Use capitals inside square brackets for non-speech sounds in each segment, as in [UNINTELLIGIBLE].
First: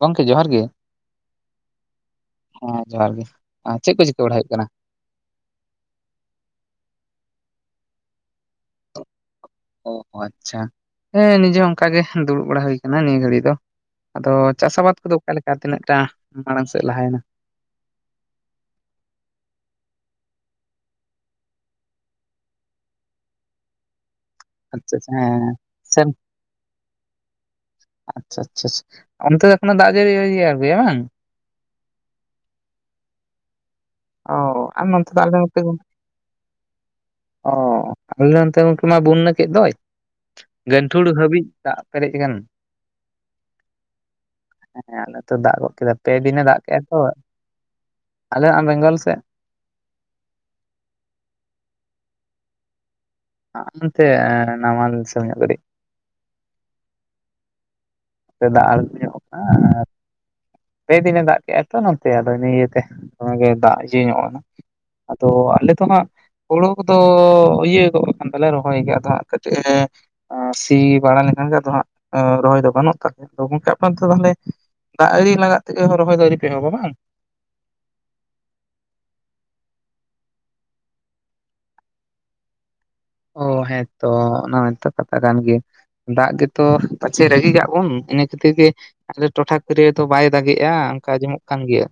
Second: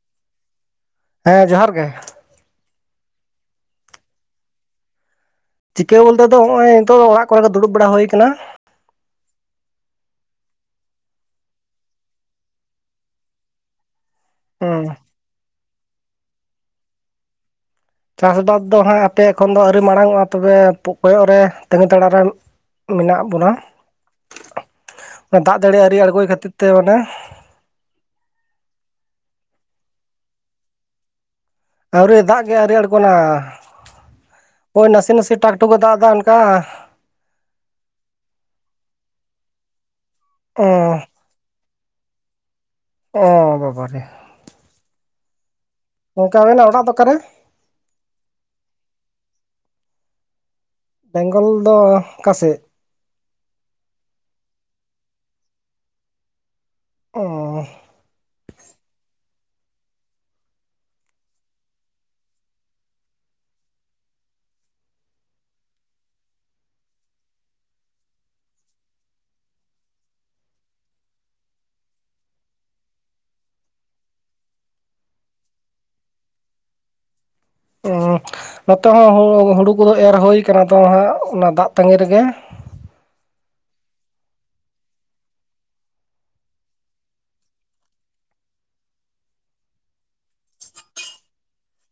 ᱜᱚᱝᱠᱮ ᱡᱚᱦᱟᱨ ᱜᱮ ᱦᱮᱸ ᱡᱚᱦᱟᱨ ᱜᱮ ᱦᱮᱸ ᱡᱚᱦᱟᱨ ᱜᱮ ᱪᱮᱫ ᱠᱚ ᱪᱤᱠᱟᱹ ᱵᱟᱲᱟ ᱦᱳᱭᱳᱜ ᱠᱟᱱᱟ ᱪᱤᱠᱟᱹ ᱵᱚᱞᱛᱮ ᱫᱚ ᱱᱚᱜᱼᱚᱭ ᱱᱤᱛᱚᱜ ᱫᱚ ᱚᱲᱟᱜ ᱠᱚ ᱨᱮ ᱜᱮ ᱫᱩᱲᱩᱵ ᱰᱟᱲᱟ ᱦᱳᱭ ᱠᱟᱱᱟ ᱚ ᱟᱪᱷᱟ ᱦᱮᱸ ᱱᱤᱡᱮ ᱦᱚᱸ ᱚᱱᱠᱟ ᱜᱮ ᱫᱩᱲᱩᱵ ᱵᱟᱲᱟ ᱦᱩᱭ ᱟᱠᱟᱱᱟ ᱱᱤᱭᱟᱹ ᱜᱷᱟᱹᱲᱤ ᱫᱚ ᱟᱫᱚ ᱪᱟᱥ ᱦᱩᱸ ᱟᱵᱟᱫ ᱠᱚ ᱫᱚ ᱚᱠᱟ ᱞᱮᱠᱟ ᱛᱤᱱᱟᱹᱜ ᱴᱟ ᱢᱟᱲᱟᱝ ᱥᱮᱫ ᱞᱟᱦᱟᱭ ᱱᱟ ᱪᱟᱥ ᱵᱟᱥ ᱫᱚ ᱦᱟᱸᱜ ᱟᱯᱮ ᱮᱠᱷᱚᱱ ᱫᱚ ᱟᱹᱣᱨᱤ ᱢᱟᱲᱟᱝ ᱚᱜᱼᱟ ᱛᱚ ᱵᱮ ᱠᱚᱭᱚᱜ ᱨᱮ ᱛᱤᱟᱹᱜᱤ ᱛᱟᱲᱟᱜ ᱨᱮ ᱢᱮᱱᱟᱜ ᱵᱚᱱᱟ ᱟᱪᱪᱷᱟ ᱟᱪᱪᱷᱟ ᱚᱱᱟ ᱦᱮᱸ ᱫᱟᱜ ᱡᱟᱲᱤ ᱟᱣᱹᱨᱤ ᱥᱮᱱ ᱟᱬᱜᱚᱭ ᱠᱷᱟᱹᱛᱤᱨ ᱛᱮ [UNINTELLIGIBLE] ᱟᱪᱪᱷᱟ ᱟᱪᱪᱷᱟ ᱟᱪᱪᱷᱟ ᱚᱱᱛᱮ ᱫᱚ ᱮᱠᱷᱚ ᱱᱚ ᱫᱟᱜ ᱡᱟᱨᱤ ᱟᱨᱜᱳ ᱭᱟᱭ [UNINTELLIGIBLE] ᱵᱟᱝ ᱟᱹᱣᱨᱤ ᱫᱟᱜ ᱜᱮ ᱟᱨᱤ ᱟᱲᱜᱳ ᱱᱟ ᱚ ᱟᱨ ᱳᱭ ᱱᱚᱛᱮ ᱱᱟᱥᱮ ᱫᱚ ᱟᱞᱮ ᱱᱟᱥᱮ ᱴᱟᱠ ᱱᱚᱛᱮ ᱴᱩᱠ ᱮ ᱜᱚᱝᱠᱮ ᱫᱟᱜ ᱫᱟ ᱚᱱᱠᱟ ᱚ ᱟᱞᱮ ᱱᱚᱱ ᱛᱮ ᱜᱚᱝᱠᱮ ᱢᱟ ᱵᱩᱱᱱᱟᱹ ᱠᱮᱫ ᱫᱚᱭ ᱚ ᱜᱟᱹᱱ ᱴᱷᱩᱲ ᱦᱟᱹᱵᱤᱡ ᱫᱟᱜ ᱯᱮᱨᱮᱡ ᱮᱠᱟᱱ [UNINTELLIGIBLE] ᱚ ᱵᱟᱵᱟ ᱨᱮ ᱦᱮᱸ ᱟᱞᱮ ᱛᱚ ᱫᱟᱜ ᱜᱚᱫ ᱠᱮᱫᱟ ᱯᱮ ᱜᱚᱝᱠᱮ ᱫᱤᱱᱮ ᱫᱟᱜ ᱟᱵᱮᱱᱟᱜ ᱠᱮᱫᱟ ᱚᱲᱟᱜ ᱫᱚ ᱛᱚ ᱚᱠᱟᱨᱮ ᱟᱞᱮ ᱭᱟᱜ ᱵᱮᱝᱜᱚᱞ ᱥᱮᱫ ᱵᱮᱝ ᱜᱚᱞ ᱫᱚ ᱚᱠᱟ ᱥᱮᱫ ᱦᱟᱜᱟ ᱱᱟᱛᱮ ᱱᱟᱢᱟᱞ ᱫᱤᱥᱚᱢ ᱧᱚᱜ ᱠᱟᱴᱤᱡ ᱳ ᱫᱟᱜ ᱟ ᱧᱚᱜ ᱠᱟᱭ ᱟᱨ ᱯᱮ ᱫᱤᱱ ᱮ ᱫᱟᱜ ᱠᱮᱜ ᱟᱭ ᱛᱚ ᱱᱚᱛᱮ ᱟᱫᱚ ᱤᱱᱟᱹᱜ ᱤᱭᱟᱹᱛᱮ ᱚᱱᱟ ᱜᱮ ᱫᱟᱜ ᱤᱭᱟᱹ ᱧᱚᱜᱼᱼ ᱟᱫᱚ ᱟᱞᱮ ᱫᱚ ᱦᱟᱸᱜ ᱦᱳᱲᱳ ᱠᱚ ᱫᱚ ᱤᱭᱟᱹ ᱜᱚᱫ ᱟᱠᱟᱱ ᱛᱟᱞᱮ ᱨᱚᱦᱚᱭ ᱜᱮ ᱟᱫᱚ ᱦᱟᱜ ᱠᱟᱹᱴᱤᱡ ᱟᱨ ᱥᱤ ᱵᱟᱲᱟ ᱞᱮᱱ ᱠᱷᱟᱱ ᱜᱮ ᱟᱫᱚ ᱦᱟᱜ ᱨᱚᱦᱚᱭ ᱫᱚ ᱜᱟ ᱱᱚᱜ [UNINTELLIGIBLE] ᱟᱫᱚ ᱜᱚᱝᱠᱮ ᱟᱯᱟ [UNINTELLIGIBLE] ᱛᱟᱦᱚᱞᱮ ᱫᱟᱜ ᱟᱨᱤ ᱞᱟᱜᱟᱟᱜ ᱛᱮᱜᱮ ᱨᱚᱦᱚᱭ ᱫᱚ ᱟᱨᱤ ᱯᱮ ᱮᱦᱚᱵᱟ ᱵᱟᱝ ᱚ ᱱᱚᱛᱮ ᱦᱚᱸ ᱦᱩᱲᱩ ᱠᱚ ᱫᱚ ᱮᱨ ᱦᱳᱭ ᱠᱟᱱᱟ ᱟᱫᱚ ᱦᱟᱜ ᱚᱱᱟ ᱫᱟᱜ ᱛᱟᱹᱜᱤ ᱨᱮ ᱜᱮ ᱚ ᱦᱮᱸ ᱛᱚ ᱚᱱᱟ ᱢᱟ ᱛᱚ ᱠᱟᱛᱷᱟ ᱠᱟᱱ ᱜᱮᱭᱟ ᱫᱟᱜ ᱜᱮ ᱛᱚ ᱯᱟᱪᱷᱮ ᱨᱟᱹᱜᱤ ᱠᱟᱜ ᱵᱚᱱ ᱤᱱᱟᱹ ᱠᱷᱟᱹᱛᱤᱨ ᱜᱮ ᱟᱞᱮ ᱴᱚᱴᱷᱟ ᱠᱚᱨᱮ ᱫᱚ ᱵᱟᱭ ᱫᱟᱜᱮᱜ-ᱟ ᱚᱝᱠᱟ ᱟᱸᱡᱚᱢᱚᱜ ᱠᱟᱱ ᱜᱮᱭᱟ᱾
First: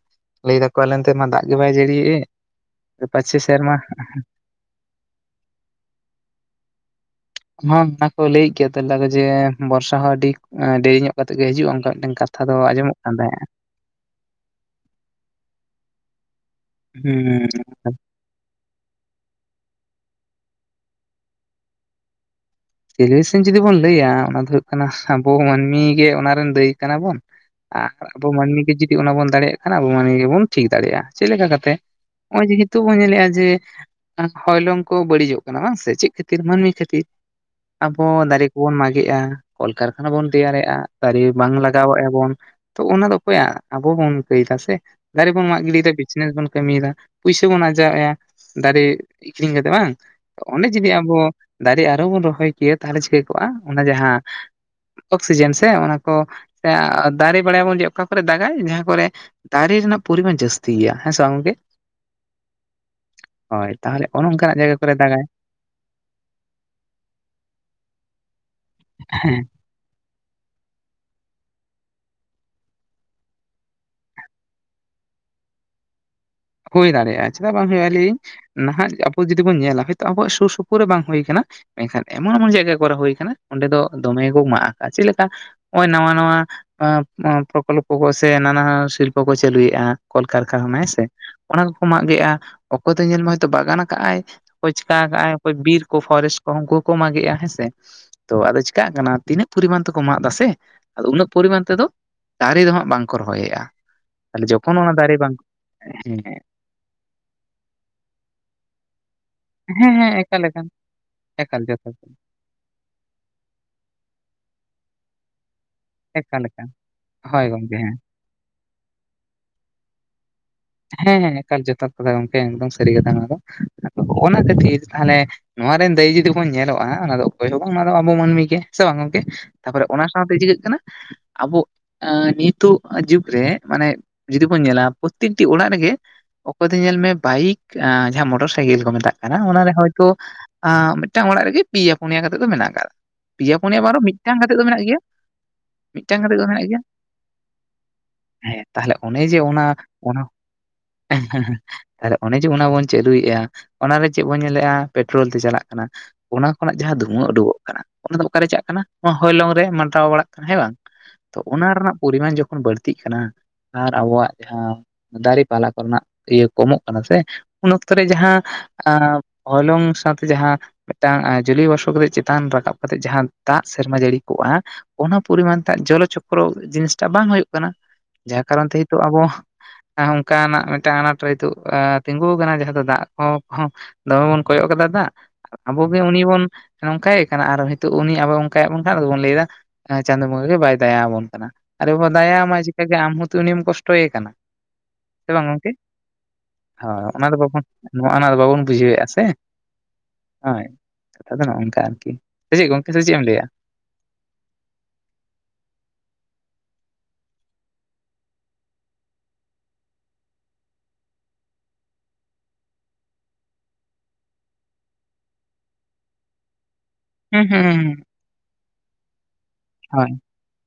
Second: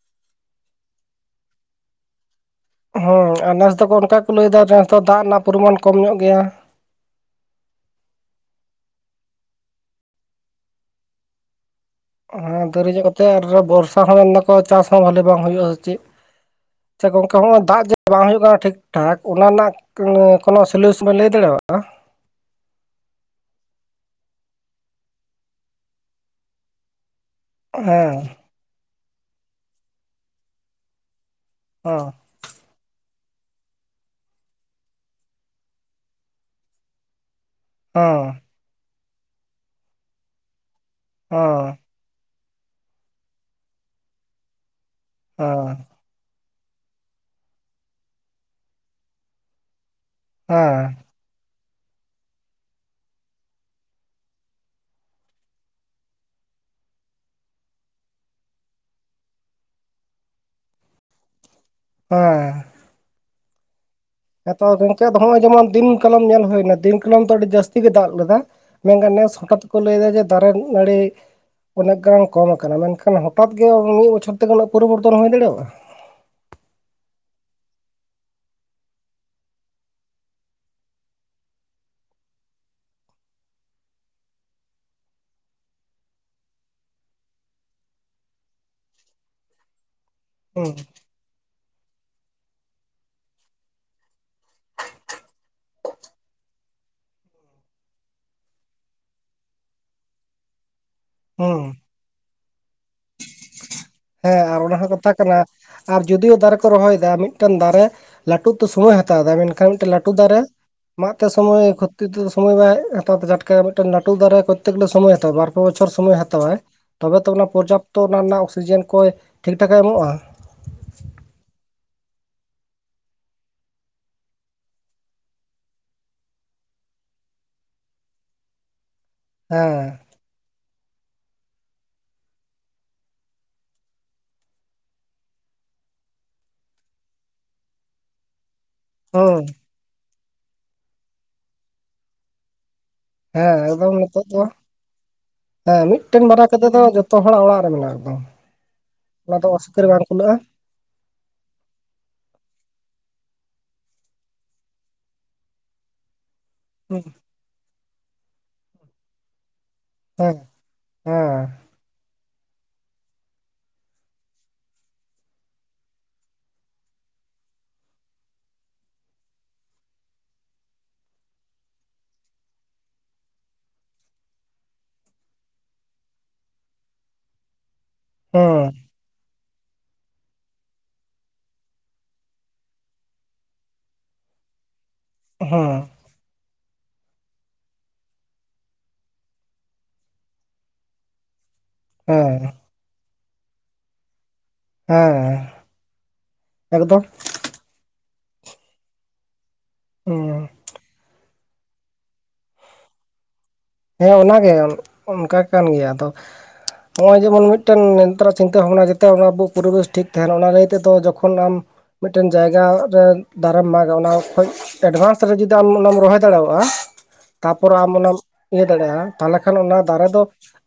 ᱞᱟᱹᱭ ᱫᱟᱠᱚ ᱟᱞᱮ ᱚᱱᱛᱮ ᱢᱟ ᱫᱟᱜ ᱜᱮ ᱵᱟᱭ ᱡᱟᱹᱲᱤᱭᱮᱫ᱾ ᱦᱳᱭ ᱟᱨ ᱱᱮᱥ ᱫᱚᱠᱚ ᱚᱱᱠᱟ ᱠᱚ ᱞᱟᱹᱭᱮᱫᱟ ᱱᱮᱥ ᱫᱚ ᱫᱟᱜ ᱨᱮᱭᱟᱜ ᱯᱚᱨᱤᱢᱟᱱ ᱠᱚᱢ ᱧᱚᱜ ᱜᱮᱭᱟ᱾ ᱦᱚᱸ ᱚᱱᱟ ᱠᱚ ᱞᱟᱹᱭᱮᱫ ᱜᱮᱭᱟ, ᱟᱫᱚ ᱞᱟᱹᱭᱫᱟᱠᱚ ᱡᱮ ᱵᱚᱨᱥᱟ ᱦᱚᱸ ᱟᱹᱰᱤ ᱰᱮᱨᱤ ᱧᱚᱜ ᱠᱟᱛᱮᱜ ᱜᱮ ᱦᱤᱡᱩᱜ-ᱟ ᱚᱝᱠᱟ ᱢᱤᱫᱴᱮᱝ ᱦᱮᱸ, ᱫᱮᱨᱤ ᱧᱚᱜ ᱠᱟᱛᱮᱫ ᱟᱨ ᱵᱚᱨᱥᱟ ᱦᱚᱸ ᱢᱮᱱᱫᱟᱠᱚ ᱪᱟᱥ ᱦᱚᱸ ᱵᱷᱟᱞᱤ ᱵᱟᱝ ᱦᱩᱭᱩᱜ-ᱟ ᱥᱮ ᱪᱮᱫ? ᱥᱮ ᱜᱚᱝᱠᱮ ᱦᱚᱸ-ᱚᱭ ᱫᱟᱜ ᱦᱩᱸ ᱡᱮ ᱵᱟᱝ ᱦᱩᱭᱩᱜ ᱠᱟᱱᱟ ᱴᱷᱤᱠ ᱴᱷᱟᱠ ᱚᱱᱟ ᱨᱮᱱᱟᱜ ᱠᱳᱱᱳ ᱥᱳᱞᱤᱭᱩᱭᱚᱥᱚᱱ ᱵᱮᱱ ᱞᱟᱹᱭ ᱫᱟᱲᱮᱣᱟᱜ-ᱟ? ᱥᱚᱞᱤᱭᱩᱭᱚᱥᱮᱱ ᱡᱩᱫᱤ ᱵᱚᱱ ᱞᱟᱹᱭᱟ ᱚᱱᱟ ᱫᱚ ᱦᱩᱭᱩᱜ ᱠᱟᱱᱟ ᱟᱵᱚ ᱢᱟᱹᱱᱢᱤ ᱜᱮ ᱚᱱᱟ ᱨᱮᱱ ᱫᱟᱹᱭᱤ ᱠᱟᱱᱟ ᱵᱚᱱ᱾ ᱟᱨ ᱟᱵᱚ ᱦᱮᱸ ᱢᱟᱹᱱᱢᱤ ᱜᱮ ᱡᱩᱫᱤ ᱚᱱᱟ ᱵᱚᱱ ᱫᱟᱲᱮᱭᱟᱜ ᱠᱷᱟᱱ ᱟᱵᱚ ᱢᱟᱹᱱᱢᱤ ᱜᱮᱵᱚᱱ ᱴᱷᱤᱠ ᱫᱟᱲᱮᱭᱟᱜ-ᱟ᱾ ᱪᱮᱫᱞᱮᱠᱟ ᱠᱟᱛᱮ? ᱚ᱾ ᱦᱚᱸᱜ-ᱚᱚᱭ ᱡᱮ ᱦᱤᱸᱛᱳᱜ ᱵᱚᱱ ᱧᱮᱞᱮᱜ-ᱟ ᱡᱮ ᱦᱚᱭᱞᱚᱝ ᱠᱚ ᱵᱟᱹᱲᱤᱡᱚᱜ ᱠᱟᱱᱟ ᱵᱟᱝ ᱥᱮ ᱪᱮᱫ ᱠᱷᱟᱹᱛᱤᱨ, ᱢᱟᱹᱱᱢᱤ ᱠᱷᱟᱹᱛᱤᱨ? ᱟᱵᱚ ᱦᱮᱸ ᱫᱟᱨᱮ ᱠᱚᱵᱚᱱ ᱢᱟᱜᱮᱜ-ᱟ, ᱠᱚᱞᱠᱟᱨᱠᱷᱟᱱᱟ ᱵᱚᱱ ᱛᱮᱭᱟᱨᱮᱜ-ᱟ, ᱫᱟᱨᱮ ᱵᱟᱝ ᱦᱮᱸ ᱞᱟᱜᱟᱣᱮᱜ-ᱟ ᱵᱚᱱ᱾ ᱛᱚ ᱚᱱᱟ ᱫᱚ ᱚᱠᱚᱭᱟᱜ ᱟᱵᱚ ᱵᱚᱱ ᱠᱟᱹᱭᱫᱟ ᱥᱮ ᱫᱟᱨᱮ ᱵᱚᱱ ᱢᱟᱜ ᱜᱤᱰᱤᱭᱮᱫᱟ ᱵᱤ ᱵᱮᱥ ᱵᱚᱱ ᱠᱟᱹᱢᱤᱭᱮᱫᱟ, ᱯᱩᱭᱥᱟᱹ ᱵᱚᱱ ᱟᱨᱡᱟᱣᱮᱜ-ᱟ ᱫᱟᱨᱮ ᱟᱠᱷᱨᱤᱧ ᱠᱟᱛᱮᱜ ᱵᱟᱝ? ᱚᱸᱰᱮ ᱦᱮᱸ ᱡᱩᱫᱤ ᱦᱮᱸ ᱟᱵᱚ ᱫᱟᱨᱮ ᱟᱨᱦᱚᱸ ᱵᱚᱱ ᱨᱚᱦᱚᱭ ᱠᱮᱭᱟ ᱛᱟᱦᱞᱮ ᱪᱤᱠᱟ ᱠᱚᱜ-ᱟ ᱚᱱᱟ ᱡᱟᱦᱟᱸ ᱚᱠᱥᱤᱡᱮᱱ ᱥᱮ ᱚᱱᱟ ᱠᱚ ᱫᱟᱨᱮ, ᱵᱟᱲᱟᱭᱟᱵᱚᱱ ᱡᱮ ᱚᱠᱟ ᱠᱚᱨᱮ ᱫᱟᱜᱟᱭ ᱡᱟᱦᱟᱸ ᱠᱚᱨᱮ ᱫᱟᱨᱮ ᱨᱮᱱᱟᱜ ᱯᱚᱨᱤᱢᱟᱱ ᱡᱟᱹᱥᱛᱤ ᱜᱮᱭᱟ ᱦᱮᱸ ᱥᱮ ᱵᱟᱝ ᱜᱚᱝᱠᱮ᱾ ᱦᱮᱸ᱾ ᱦᱳᱭ ᱛᱟᱦᱞᱮ ᱚᱱᱚᱝ ᱦᱮᱸᱛᱚ ᱜᱚᱝᱠᱮ ᱟᱫᱚ ᱦᱚᱸᱜ-ᱚᱭ ᱡᱮᱢᱚᱱ ᱫᱤᱱ ᱠᱟᱞᱚᱢ ᱧᱮᱞ ᱦᱩᱭᱱᱟ, ᱫᱤᱱ ᱠᱟᱞᱚᱢ ᱫᱚ ᱟᱹᱰᱤ ᱡᱟᱥᱛᱤ ᱜᱮ ᱫᱟᱜ ᱞᱮᱫᱟᱭ, ᱢᱮᱱᱠᱷᱟᱱ ᱱᱮᱥ ᱦᱮᱸ ᱦᱚᱸ ᱠᱟᱴᱤᱡ ᱠᱚ ᱞᱟᱹᱭᱫᱟ ᱡᱮ ᱫᱟᱨᱮ ᱱᱟᱹᱲᱤ ᱚᱱᱮᱠ ᱜᱟᱱ ᱠᱚᱢ ᱟᱠᱟᱱᱟ ᱢᱮᱱᱠᱷᱟᱱ ᱦᱚᱴᱟᱛ ᱜᱮ ᱢᱤᱫ ᱵᱚᱪᱷᱚᱨ ᱛᱮ ᱩᱱᱟᱜ ᱯᱚᱨᱤᱵᱚᱨᱛᱚᱱ ᱦᱩᱭ ᱫᱟᱲᱮᱣᱟᱜ-ᱟ? ᱦᱩᱭ ᱫᱟᱲᱮᱭᱟᱜ-ᱟ, ᱪᱮᱫᱟᱜ ᱵᱟᱝ ᱦᱩᱭᱩᱜ-ᱟ ᱞᱟᱹᱭᱤᱧ ᱱᱟᱦᱟᱜ ᱟᱵᱚ ᱡᱩᱫᱤ ᱵᱚᱱ ᱧᱮᱞᱟ ᱦᱳᱭᱛᱚ ᱟᱵᱚᱣᱟᱜ ᱥᱩᱨ ᱥᱩᱯᱩᱨ ᱨᱮ ᱵᱟᱝ ᱦᱩᱭ ᱠᱟᱱᱟ᱾ ᱢᱮᱱᱠᱷᱟᱱ ᱮᱢᱚᱱ ᱮᱢᱚᱱ ᱡᱟᱭᱜᱟ ᱠᱚᱨᱮ ᱦᱩᱭ ᱠᱟᱱᱟ ᱚᱸᱰᱮ ᱫᱚ ᱫᱚᱢᱮ ᱜᱮᱠᱚ ᱢᱟᱜ ᱠᱟᱜ-ᱟ᱾ ᱪᱮᱫ ᱞᱮᱠᱟ? ᱦᱚᱸᱜ-ᱚᱭ ᱱᱟᱣᱟ ᱱᱟᱣᱟ ᱟᱸ ᱯᱨᱚᱠᱚᱞᱯᱚ ᱠᱚ ᱥᱮ ᱱᱟᱱᱟᱦᱩᱱᱟᱹᱨ ᱥᱤᱞᱯᱚ ᱠᱚᱭ ᱪᱟᱹᱞᱩᱭᱮᱜ-ᱟ᱾ ᱦᱩᱸ ᱠᱚᱞᱠᱟᱨᱠᱷᱟᱱᱟ ᱦᱮᱸ ᱥᱮ ᱚᱱᱟ ᱠᱚᱠᱚ ᱢᱟᱜ ᱜᱮᱜ-ᱟ, ᱚᱠᱚᱭ ᱫᱚ ᱧᱮᱞ ᱢᱮ ᱦᱚᱭᱛᱳ ᱵᱟᱜᱟᱱ ᱠᱟᱜ-ᱟᱭ᱾ ᱚᱠᱚᱭ ᱪᱤᱠᱟ ᱠᱟᱜ ᱴ-ᱟᱭ, ᱚᱠᱚᱭ ᱵᱤᱨ ᱠᱚ ᱯᱷᱚᱨᱮᱥᱴ ᱠᱚ ᱩᱝᱠᱩ ᱦᱚᱸᱠᱚ ᱢᱟᱜᱮᱜᱼᱴ-ᱟ ᱦᱮᱸ ᱥᱮ᱾ ᱛᱚ, ᱟᱫᱚ ᱪᱤᱠᱟᱜ ᱠᱟᱱᱟ ᱛᱤᱱᱟᱹᱜ ᱯᱚᱨᱤᱢᱟᱱ ᱛᱮᱠᱚ ᱢᱟᱜ ᱫᱟ ᱥᱮ᱾ ᱟᱫᱚ ᱩᱱᱟᱹᱜ ᱦᱩᱸ ᱯᱚᱨᱤᱢᱟᱱ ᱛᱮᱫᱚ ᱫᱟᱨᱮ ᱫᱚ ᱦᱟᱸᱜ ᱵᱟᱝᱠᱚ ᱨᱚᱦᱚᱭᱮᱜ-ᱟ᱾ ᱦᱮᱸ ᱟᱨ ᱚᱱᱟ ᱦᱚᱸ ᱠᱟᱛᱷᱟ ᱠᱟᱱᱟ᱾ ᱟᱨ ᱦᱮᱸ ᱡᱳᱫᱤᱭᱳ ᱫᱟᱨᱮ ᱠᱚ ᱨᱚᱦᱚᱭᱮᱫᱟ ᱢᱤᱫᱴᱮᱱ ᱫᱟᱨᱮ ᱞᱟᱹᱴᱩᱜ ᱛᱮ ᱥᱚᱢᱚᱭᱮ ᱦᱟᱛᱟᱣ ᱫᱟ ᱢᱮᱱ ᱠᱷᱟᱱ ᱢᱤᱫᱴᱮᱡ ᱦᱮᱸ ᱞᱟᱹᱴᱩ ᱦᱮᱸ ᱫᱟᱨᱮ ᱮᱠᱟᱞ ᱮᱠᱟᱞ ᱢᱟᱜ ᱛᱮ ᱮᱠᱟᱞ ᱥᱚᱢᱚᱭ ᱡᱚᱛᱷᱟᱛ ᱠᱷᱚᱛᱤ ᱫᱚ ᱥᱚᱢᱚᱭ ᱵᱟᱭ ᱦᱟᱛᱟᱣ ᱛᱮ ᱴᱟᱴᱠᱮ ᱢᱤᱫᱴᱟᱝ ᱞᱟᱹᱩ ᱫᱟᱨᱮ ᱠᱚᱚᱛᱛᱮ ᱜᱮᱞᱮ ᱥᱚᱢᱚᱭ ᱦᱟᱛᱟᱣᱟ ᱵᱟᱨ ᱯᱮ ᱵᱚᱪᱷᱚᱨ ᱥᱢᱚᱭ ᱮᱠᱟᱞ ᱦᱟᱛᱟᱣᱟᱭ᱾ ᱮᱠᱟᱞ ᱛᱚᱵᱮ ᱛᱚ ᱦᱳᱭ ᱚᱱᱟ ᱜᱚᱝᱠᱮ ᱦᱮᱸ ᱯᱚᱨᱡᱟᱯᱛᱚ ᱚᱱᱟ ᱨᱮᱱᱟᱜ ᱚᱠᱥᱤᱡᱮᱱ ᱠᱚᱭ ᱴᱷᱤᱠ ᱴᱷᱟᱠᱮ ᱮᱢᱚᱜ-ᱟ᱾ ᱦᱮᱸ, ᱮᱠᱟᱞ ᱡᱚᱛᱷᱟᱛ ᱠᱟᱛᱷᱟ ᱜᱚᱝᱠᱮ ᱮᱠᱫᱚᱢ ᱥᱟᱹᱨᱤ ᱠᱟᱛᱷᱟ ᱱᱚᱣᱟᱫᱚ ᱦᱚᱸᱜ-ᱚᱱᱟ ᱠᱷᱟᱹᱛᱤᱨ ᱛᱟᱦᱞᱮ ᱱᱚᱣᱟ ᱨᱮᱱ ᱫᱟᱹᱭᱤ ᱡᱩᱫᱤ ᱵᱚᱱ ᱧᱮᱞᱚᱜ-ᱟ ᱚᱱᱟ ᱫᱚ ᱚᱠᱚᱭ ᱦᱚᱸ ᱵᱟᱝ ᱚᱱᱟ ᱫᱚ ᱟᱵᱚ ᱢᱟᱹᱱᱢᱤ ᱜᱮ᱾ ᱥᱮ ᱵᱟᱝ ᱜᱚᱝᱠᱮ? ᱛᱟᱯᱚᱨᱮ ᱦᱮᱸ ᱚᱱᱟ ᱥᱟᱶᱛᱮ ᱪᱤᱠᱟᱹᱜ ᱠᱟᱱᱟ ᱟᱵᱚ ᱱᱤᱛᱚᱜ ᱡᱩᱜᱽ ᱨᱮ ᱢᱟᱱᱮ ᱡᱩᱫᱤ ᱵᱚᱱ ᱧᱮᱞᱟ ᱯᱩᱥ ᱯᱨᱚᱛᱛᱮᱠᱴᱤ ᱚᱲᱟᱜ ᱨᱮᱜᱮ ᱚᱠᱚᱭ ᱫᱚ ᱧᱮᱞ ᱢᱮ ᱵᱟᱭᱤᱠ ᱡᱟᱦᱟᱸ ᱢᱚᱴᱚᱨ ᱥᱟᱭᱠᱮᱞ ᱠᱚ ᱢᱮᱛᱟᱜ ᱠᱟᱱᱟ ᱦᱩᱸ ᱚᱱᱟᱨᱮ ᱦᱚᱭᱛᱳ ᱟᱸ, ᱢᱤᱫᱴᱟᱝ ᱚᱲᱟᱜ ᱨᱮᱜᱮ ᱯᱮᱭᱟ ᱯᱩᱱᱭᱟ ᱠᱟᱛᱮᱜ ᱫᱚ ᱢᱮᱱᱟᱜ ᱠᱟᱜ ᱯᱮᱭᱟ ᱦᱮᱸ ᱯᱩᱱᱭᱟᱹ ᱵᱟᱝ ᱮᱠᱫᱚᱢ ᱨᱮᱦᱚᱸ ᱱᱤᱛᱚᱜ ᱢᱤᱫᱴᱟᱝ ᱠᱟᱛᱮᱫ ᱫᱚ ᱢᱮᱱᱟᱜ ᱜᱮᱭᱟ᱾ ᱦᱮᱸ ᱢᱤᱫᱴᱟᱝ ᱢᱤᱫᱴᱮᱱ ᱠᱟᱛᱮᱜ ᱵᱟᱨᱟ ᱫᱚ ᱢᱮᱱᱟᱜ ᱠᱟᱛᱮ ᱜᱮᱭᱟ ᱡᱚᱛᱚ ᱦᱚᱲᱟᱜ ᱚᱲᱟᱜ ᱨᱮ ᱢᱮᱱᱟᱜᱼᱟ ᱮᱠᱫᱚᱢ ᱦᱮᱸ, ᱛᱟᱦᱞᱮ ᱚᱱᱮ ᱡᱮ ᱫᱚ ᱚᱱᱟ ᱚᱥᱩᱠᱷᱮᱨ ᱵᱟᱝ ᱠᱩᱞᱟᱹᱜᱼᱟ [UNINTELLIGIBLE] ᱛᱟᱦᱞᱮ ᱚᱱᱮ ᱡᱮ ᱚᱱᱟ ᱵᱚᱱ ᱪᱟᱹᱞᱩᱭᱮᱜ-ᱟ, ᱚᱱᱟᱨᱮ ᱪᱮᱫ ᱵᱚᱱ ᱧᱮᱞᱮᱜ-ᱟ ᱯᱮᱴᱨᱳᱞ ᱛᱮ ᱪᱟᱞᱟᱜ ᱠᱟᱱᱟ᱾ ᱚᱱᱟ ᱠᱷᱚᱱᱟᱜ ᱡᱟᱦᱟᱸ ᱦᱮᱸ ᱫᱷᱩᱶᱟᱹ ᱩᱰᱩᱠᱚᱜ ᱠᱟᱱᱟ, ᱚᱱᱟ ᱫᱚ ᱚᱠᱟᱨᱮ ᱪᱟᱜ ᱠᱟᱱᱟ ᱚᱱᱟ ᱦᱚᱭᱞᱚᱝ ᱨᱮ ᱢᱟ ᱦᱟᱛᱟᱣ ᱵᱟᱲᱟᱜ ᱠᱟᱱᱟ ᱦᱮᱸ ᱵᱟᱝ? ᱛᱚ, ᱦᱮᱸ ᱚᱱᱟ ᱨᱮᱱᱟᱜ ᱯᱚᱨᱤᱢᱟᱱ ᱡᱚᱠᱷᱚᱱ ᱵᱟᱹᱲᱛᱤᱜ ᱠᱟᱱᱟ ᱟᱨ ᱟᱵᱚᱣᱟᱜ ᱡᱟᱦᱟᱸ ᱫᱟᱨᱮ ᱯᱟᱞᱟ ᱠᱚᱨᱮᱱᱟᱜ ᱤᱭᱟᱹ ᱠᱚᱢᱚᱜ ᱠᱟᱱᱟ ᱥᱮ ᱩᱱ ᱚᱠᱛᱚ ᱨᱮ ᱡᱟᱦᱟᱸ ᱟᱸ ᱦᱚᱞᱚᱝ ᱥᱟᱶᱛᱮ ᱡᱟᱦᱟᱸ ᱢᱤᱫᱴᱟᱝ ᱡᱩᱞᱤᱳ ᱵᱚᱥᱯᱚ ᱠᱟᱛᱮᱜ ᱪᱮᱛᱟᱱ ᱨᱟᱠᱟᱵ ᱠᱟᱛᱮᱜ ᱡᱟᱦᱟᱸ ᱫᱟᱜ ᱥᱮᱨᱢᱟ ᱡᱟᱹᱲᱤ ᱠᱚᱜᱼᱟᱼᱼ ᱚᱱᱟ ᱯᱚᱨᱤᱢᱟᱱ ᱛᱮ ᱡᱚᱞᱚ ᱪᱚᱠᱨᱚ ᱡᱤᱱᱤᱥᱴᱟᱜ ᱵᱟᱝ ᱦᱩᱭᱩᱜ ᱠᱟᱱᱟ ᱡᱟᱦᱟᱸ ᱠᱟᱨᱚᱱ ᱛᱮ ᱱᱤᱛᱚᱜ ᱟᱵᱚᱼᱼ ᱚᱱᱠᱟᱱᱟᱜ ᱢᱤᱫᱴᱟᱝ ᱟᱸᱱᱟᱴ ᱨᱮᱛᱩᱜ ᱛᱤᱸᱜᱩ ᱟᱠᱟᱱᱟ ᱡᱟᱦᱟᱸ ᱫᱚ ᱫᱟᱜ ᱠᱚᱦᱚᱸᱼᱼ ᱫᱚᱢᱮ ᱵᱚᱱ ᱠᱚᱭᱚᱜ ᱠᱟᱫᱟ ᱫᱟᱜ ᱦᱮᱸ ᱟᱵᱚᱼᱼ ᱩᱱᱤ ᱵᱚᱱ ᱱᱚᱝᱠᱟᱭᱮ ᱠᱟᱱᱟ ᱟᱨ ᱦᱮᱛᱳᱜ ᱩᱱᱤ ᱟᱵᱚ ᱚᱱᱠᱟᱭᱮᱫ ᱵᱚᱱ ᱠᱷᱟᱱ ᱟᱫᱚᱵᱚᱱ ᱞᱟᱹᱭᱫᱟᱼᱼ ᱪᱟᱸᱫᱳ ᱵᱚᱸᱜᱟ ᱜᱮ ᱵᱟᱭ ᱫᱟᱭᱟᱳᱵᱚᱱ ᱠᱟᱱᱟ ᱟᱨᱮ ᱵᱟᱵᱟ ᱦᱮᱸ ᱫᱟᱭᱟᱟᱢᱟᱭ ᱪᱤᱠᱟᱹᱜᱮ ᱟᱢ ᱦᱚᱛᱚ ᱩᱱᱤᱢ ᱠᱚᱥᱴᱚᱭᱮ ᱠᱟᱱᱟ᱾ ᱥᱮ ᱦᱮᱸ ᱵᱟᱝ ᱜᱚᱝᱠᱮ ᱮᱠᱫᱚᱢ ᱦᱳᱭ ᱚᱱᱟ ᱫᱚ ᱵᱟᱵᱚᱱᱼᱼ ᱱᱚᱜ ᱚᱱᱟ ᱫᱚ ᱵᱟᱵᱚᱱ ᱵᱩᱡᱷᱟᱹᱣᱮᱫᱼᱟ ᱥᱮ ᱦᱩᱸ ᱦᱳᱭ᱾ ᱟᱫᱚ ᱱᱚ ᱚᱱᱠᱟ ᱟᱨᱠᱤ ᱥᱮ ᱪᱮᱫ ᱜᱚᱝᱠᱮ ᱥᱮ ᱪᱮᱫ ᱮᱢ ᱞᱟᱹᱭᱟ? ᱦᱮᱸ ᱚᱱᱟᱜᱮ ᱚᱱᱠᱟ ᱠᱟᱱ ᱜᱮᱭᱟ ᱟᱫᱚ᱾ [UNINTELLIGIBLE] ᱱᱚᱜ-ᱚᱭ ᱡᱮᱢᱚᱱ ᱢᱤᱫᱴᱮᱱ ᱱᱮᱛᱨᱟ ᱪᱤᱱᱛᱟᱹ ᱵᱷᱟᱵᱽᱱᱟ ᱡᱟᱛᱮ ᱟᱵᱚ ᱯᱚᱨᱤᱵᱮᱥ ᱴᱷᱤᱠ ᱛᱟᱦᱮᱱᱟ ᱚᱱᱟ ᱞᱟᱹᱭ ᱛᱮᱫᱚ ᱡᱚᱠᱷᱚᱱ ᱟᱢᱼᱼ ᱢᱤᱫᱴᱮᱱ ᱡᱟᱭᱜᱟ ᱨᱮ ᱫᱟᱨᱮᱢ ᱢᱟᱜᱟ ᱚᱱᱟ ᱠᱷᱚᱡᱼᱼ ᱮᱰᱵᱷᱟᱱᱥ ᱨᱮ ᱡᱩᱫᱤ ᱟᱢ ᱚᱱᱟᱢ ᱨᱚᱦᱚᱭ ᱫᱟᱲᱮᱭᱟᱜᱼᱟᱼᱼ ᱦᱩᱸ ᱦᱩᱸ ᱛᱟᱨᱯᱚᱨ ᱦᱩᱸ ᱦᱩᱸ ᱟᱢ ᱚᱱᱟᱢ ᱤᱭᱟᱹ ᱫᱟᱲᱮᱭᱟᱜᱼᱟ ᱛᱟᱦᱞᱮ ᱠᱷᱟᱱ ᱚᱱᱟ ᱫᱟᱨᱮ ᱦᱳᱭ ᱫᱚᱼᱼ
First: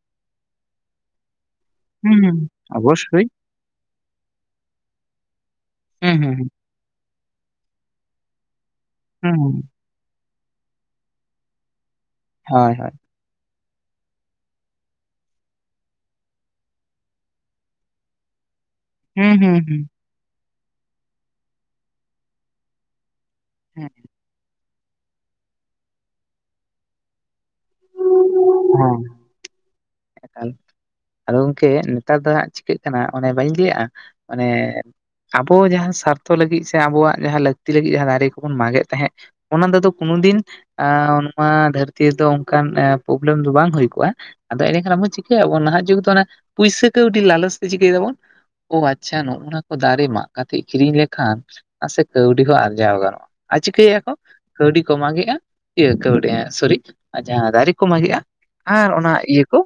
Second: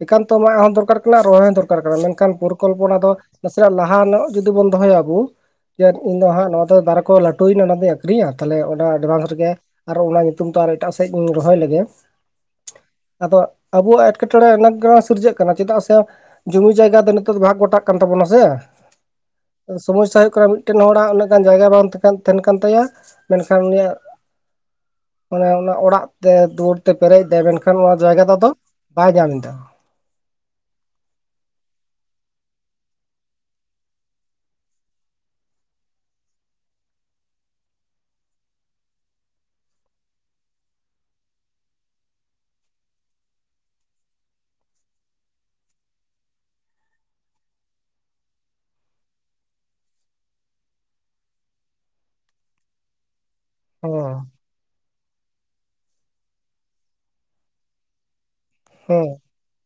ᱮᱠᱟᱱᱛᱚ ᱟᱢᱟᱜ ᱦᱚᱸ ᱫᱚᱨᱠᱟᱨ ᱠᱟᱱᱟ ᱨᱚᱭ ᱫᱚᱨᱼᱼ ᱦᱩᱸ ᱦᱩᱸ ᱢᱮᱱᱠᱷᱟᱱ ᱯᱚᱨᱤᱠᱚᱞᱯᱚᱱᱟ ᱫᱚ ᱚᱵᱚᱥᱥᱳᱭ ᱱᱟᱥᱮᱱᱟᱜ ᱞᱟᱦᱟᱱᱚᱜ ᱡᱩᱫᱤ ᱵᱚᱱ ᱫᱚᱦᱚᱭᱟ ᱵᱩ ᱡᱮ ᱦᱩᱸ ᱤᱧ ᱫᱚ ᱦᱩᱸ ᱦᱟᱸᱜ ᱦᱩᱸ ᱱᱚᱣᱟᱼᱼ ᱫᱟᱨᱮ ᱠᱚ ᱞᱟᱹᱴᱩᱭᱱᱟ ᱚᱱᱟ ᱫᱚᱧ ᱟᱠᱷᱨᱤᱧᱟ ᱛᱟᱦᱞᱮ ᱚᱱᱟ ᱮᱰᱵᱷᱟᱱᱥ ᱦᱩᱸ ᱨᱮᱜᱮᱼᱼ ᱦᱩᱸ ᱟᱨᱚ ᱚᱱᱟ ᱧᱩᱛᱩᱢ ᱛᱮ ᱟᱨ ᱮᱴᱟᱜ ᱥᱮᱫ ᱤᱧ ᱨᱚᱦᱚᱭ ᱞᱮᱜᱮᱼᱼ ᱦᱳᱭ ᱦᱳᱭ ᱟᱫᱚ ᱟᱵᱚᱣᱟᱜ ᱮᱴᱠᱮᱴᱚᱬᱮ [UNINTELLIGIBLE] ᱥᱤᱨᱡᱟᱹᱜ ᱠᱟᱱᱟ ᱪᱮᱫᱟᱜ ᱥᱮᱼᱼ ᱡᱩᱢᱤ ᱡᱟᱭᱜᱟ ᱫᱚ ᱱᱤᱛᱚᱜ ᱫᱚ ᱵᱷᱟᱜ ᱜᱚᱴᱟᱜ ᱠᱟᱱ ᱛᱟᱵᱚᱱᱟ ᱥᱮᱼᱼ ᱦᱩᱸ ᱦᱩᱸ ᱦᱩᱸ ᱥᱚᱢᱚᱥᱥᱟ ᱦᱩᱭᱩᱜ ᱠᱟᱱᱟ ᱢᱤᱫᱴᱮᱱ ᱦᱚᱲᱟᱜ ᱩᱱᱟᱹᱜ ᱜᱟᱱ ᱡᱟᱭᱜᱟ ᱵᱟᱝ ᱛᱟᱦᱮᱱ ᱠᱟᱱ ᱛᱟᱭᱟ᱾ ᱢᱮᱱᱠᱷᱟᱱ ᱦᱮᱸ ᱦᱮᱸ ᱩᱱᱤᱭᱟᱜ ᱟᱱᱮ ᱚᱱᱟ ᱚᱲᱟᱜ ᱛᱮ ᱫᱩᱣᱟᱹᱨ ᱛᱮ ᱯᱮᱨᱮᱡᱫᱟᱭ ᱢᱮᱱᱠᱷᱟᱱᱼᱼ ᱠᱷᱟᱱ ᱱᱚᱣᱟ ᱡᱟᱭᱜᱟ ᱫᱚᱛᱚ ᱵᱟᱭ ᱧᱟᱢ ᱮᱫᱟ᱾ ᱟᱫᱚ ᱜᱚᱢᱠᱮ ᱱᱮᱛᱟᱨ ᱫᱚ ᱦᱟᱸᱜ ᱪᱤᱠᱟᱹᱜ ᱠᱟᱱᱟ ᱚᱱᱮ ᱵᱟᱹᱧ ᱞᱟᱹᱭᱟᱜᱼᱟ ᱚᱱᱮᱼᱼ ᱟᱵᱚ ᱡᱟᱦᱟᱸ ᱥᱟᱨᱛᱷᱚ ᱞᱟᱹᱜᱤᱫ ᱥᱮ ᱟᱵᱚᱣᱟᱜ ᱡᱟᱦᱟᱸ ᱞᱟᱹᱠᱛᱤ ᱞᱟᱹᱜᱤᱫ ᱡᱟᱦᱟᱸ ᱫᱟᱨᱮ ᱠᱚᱵᱚᱱ ᱢᱟᱜᱮᱫ ᱛᱟᱦᱮᱜᱼᱼ ᱚᱱᱟ ᱫᱚ ᱫᱚᱛᱚ ᱠᱱᱳ ᱫᱤᱱᱼᱼ ᱮ ᱱᱚᱣᱟ ᱫᱷᱟᱹᱨᱛᱤ ᱨᱮᱫᱚ ᱚᱱᱠᱟᱱ ᱯᱨᱚᱵᱞᱮᱢ ᱫᱚ ᱵᱟᱝ ᱦᱩᱭ ᱠᱚᱜᱼᱟ᱾ ᱟᱫᱚ ᱮᱸᱰᱮᱠᱷᱟᱱ ᱟᱵᱚ ᱪᱤᱠᱟᱹᱭ ᱟᱵᱚᱱ ᱱᱟᱦᱟᱜ ᱡᱩᱜᱽ ᱫᱚ ᱚᱱᱟ ᱯᱩᱭᱥᱟᱹ ᱠᱟᱹᱣᱰᱤ ᱞᱟᱞᱚᱪ ᱛᱮ ᱪᱤᱠᱟᱹᱭ ᱫᱟᱵᱚᱱᱼᱼ ᱚ ᱟᱪᱪᱷᱟ ᱱᱚᱜ ᱚᱱᱟ ᱠᱚ ᱫᱟᱨᱮ ᱢᱟᱸᱜ ᱠᱟᱛᱮᱜ ᱠᱤᱨᱤᱧ ᱞᱮᱠᱷᱟᱱ ᱱᱟᱥᱮ ᱠᱟᱹᱣᱰᱤ ᱦᱚᱸ ᱟᱨᱡᱟᱣ ᱜᱟᱱᱚᱜᱼᱟ᱾ ᱟᱨ ᱪᱤᱠᱟᱹᱭᱮᱜ-ᱟ ᱠᱚ ᱦᱮᱸ ᱠᱟᱹᱣᱰᱤ ᱠᱚ ᱢᱟᱸᱜᱮᱜᱼᱟ ᱤᱭᱟᱹ ᱠᱟᱹᱣᱰᱤ ᱥᱚᱨᱤ ᱡᱟᱸᱦᱟ ᱫᱟᱨᱤ ᱠᱚ ᱢᱟᱸᱜᱮᱜ-ᱟᱼᱼ ᱟᱨ ᱦᱮᱸ ᱚᱱᱟ ᱤᱭᱟᱹ ᱠᱚ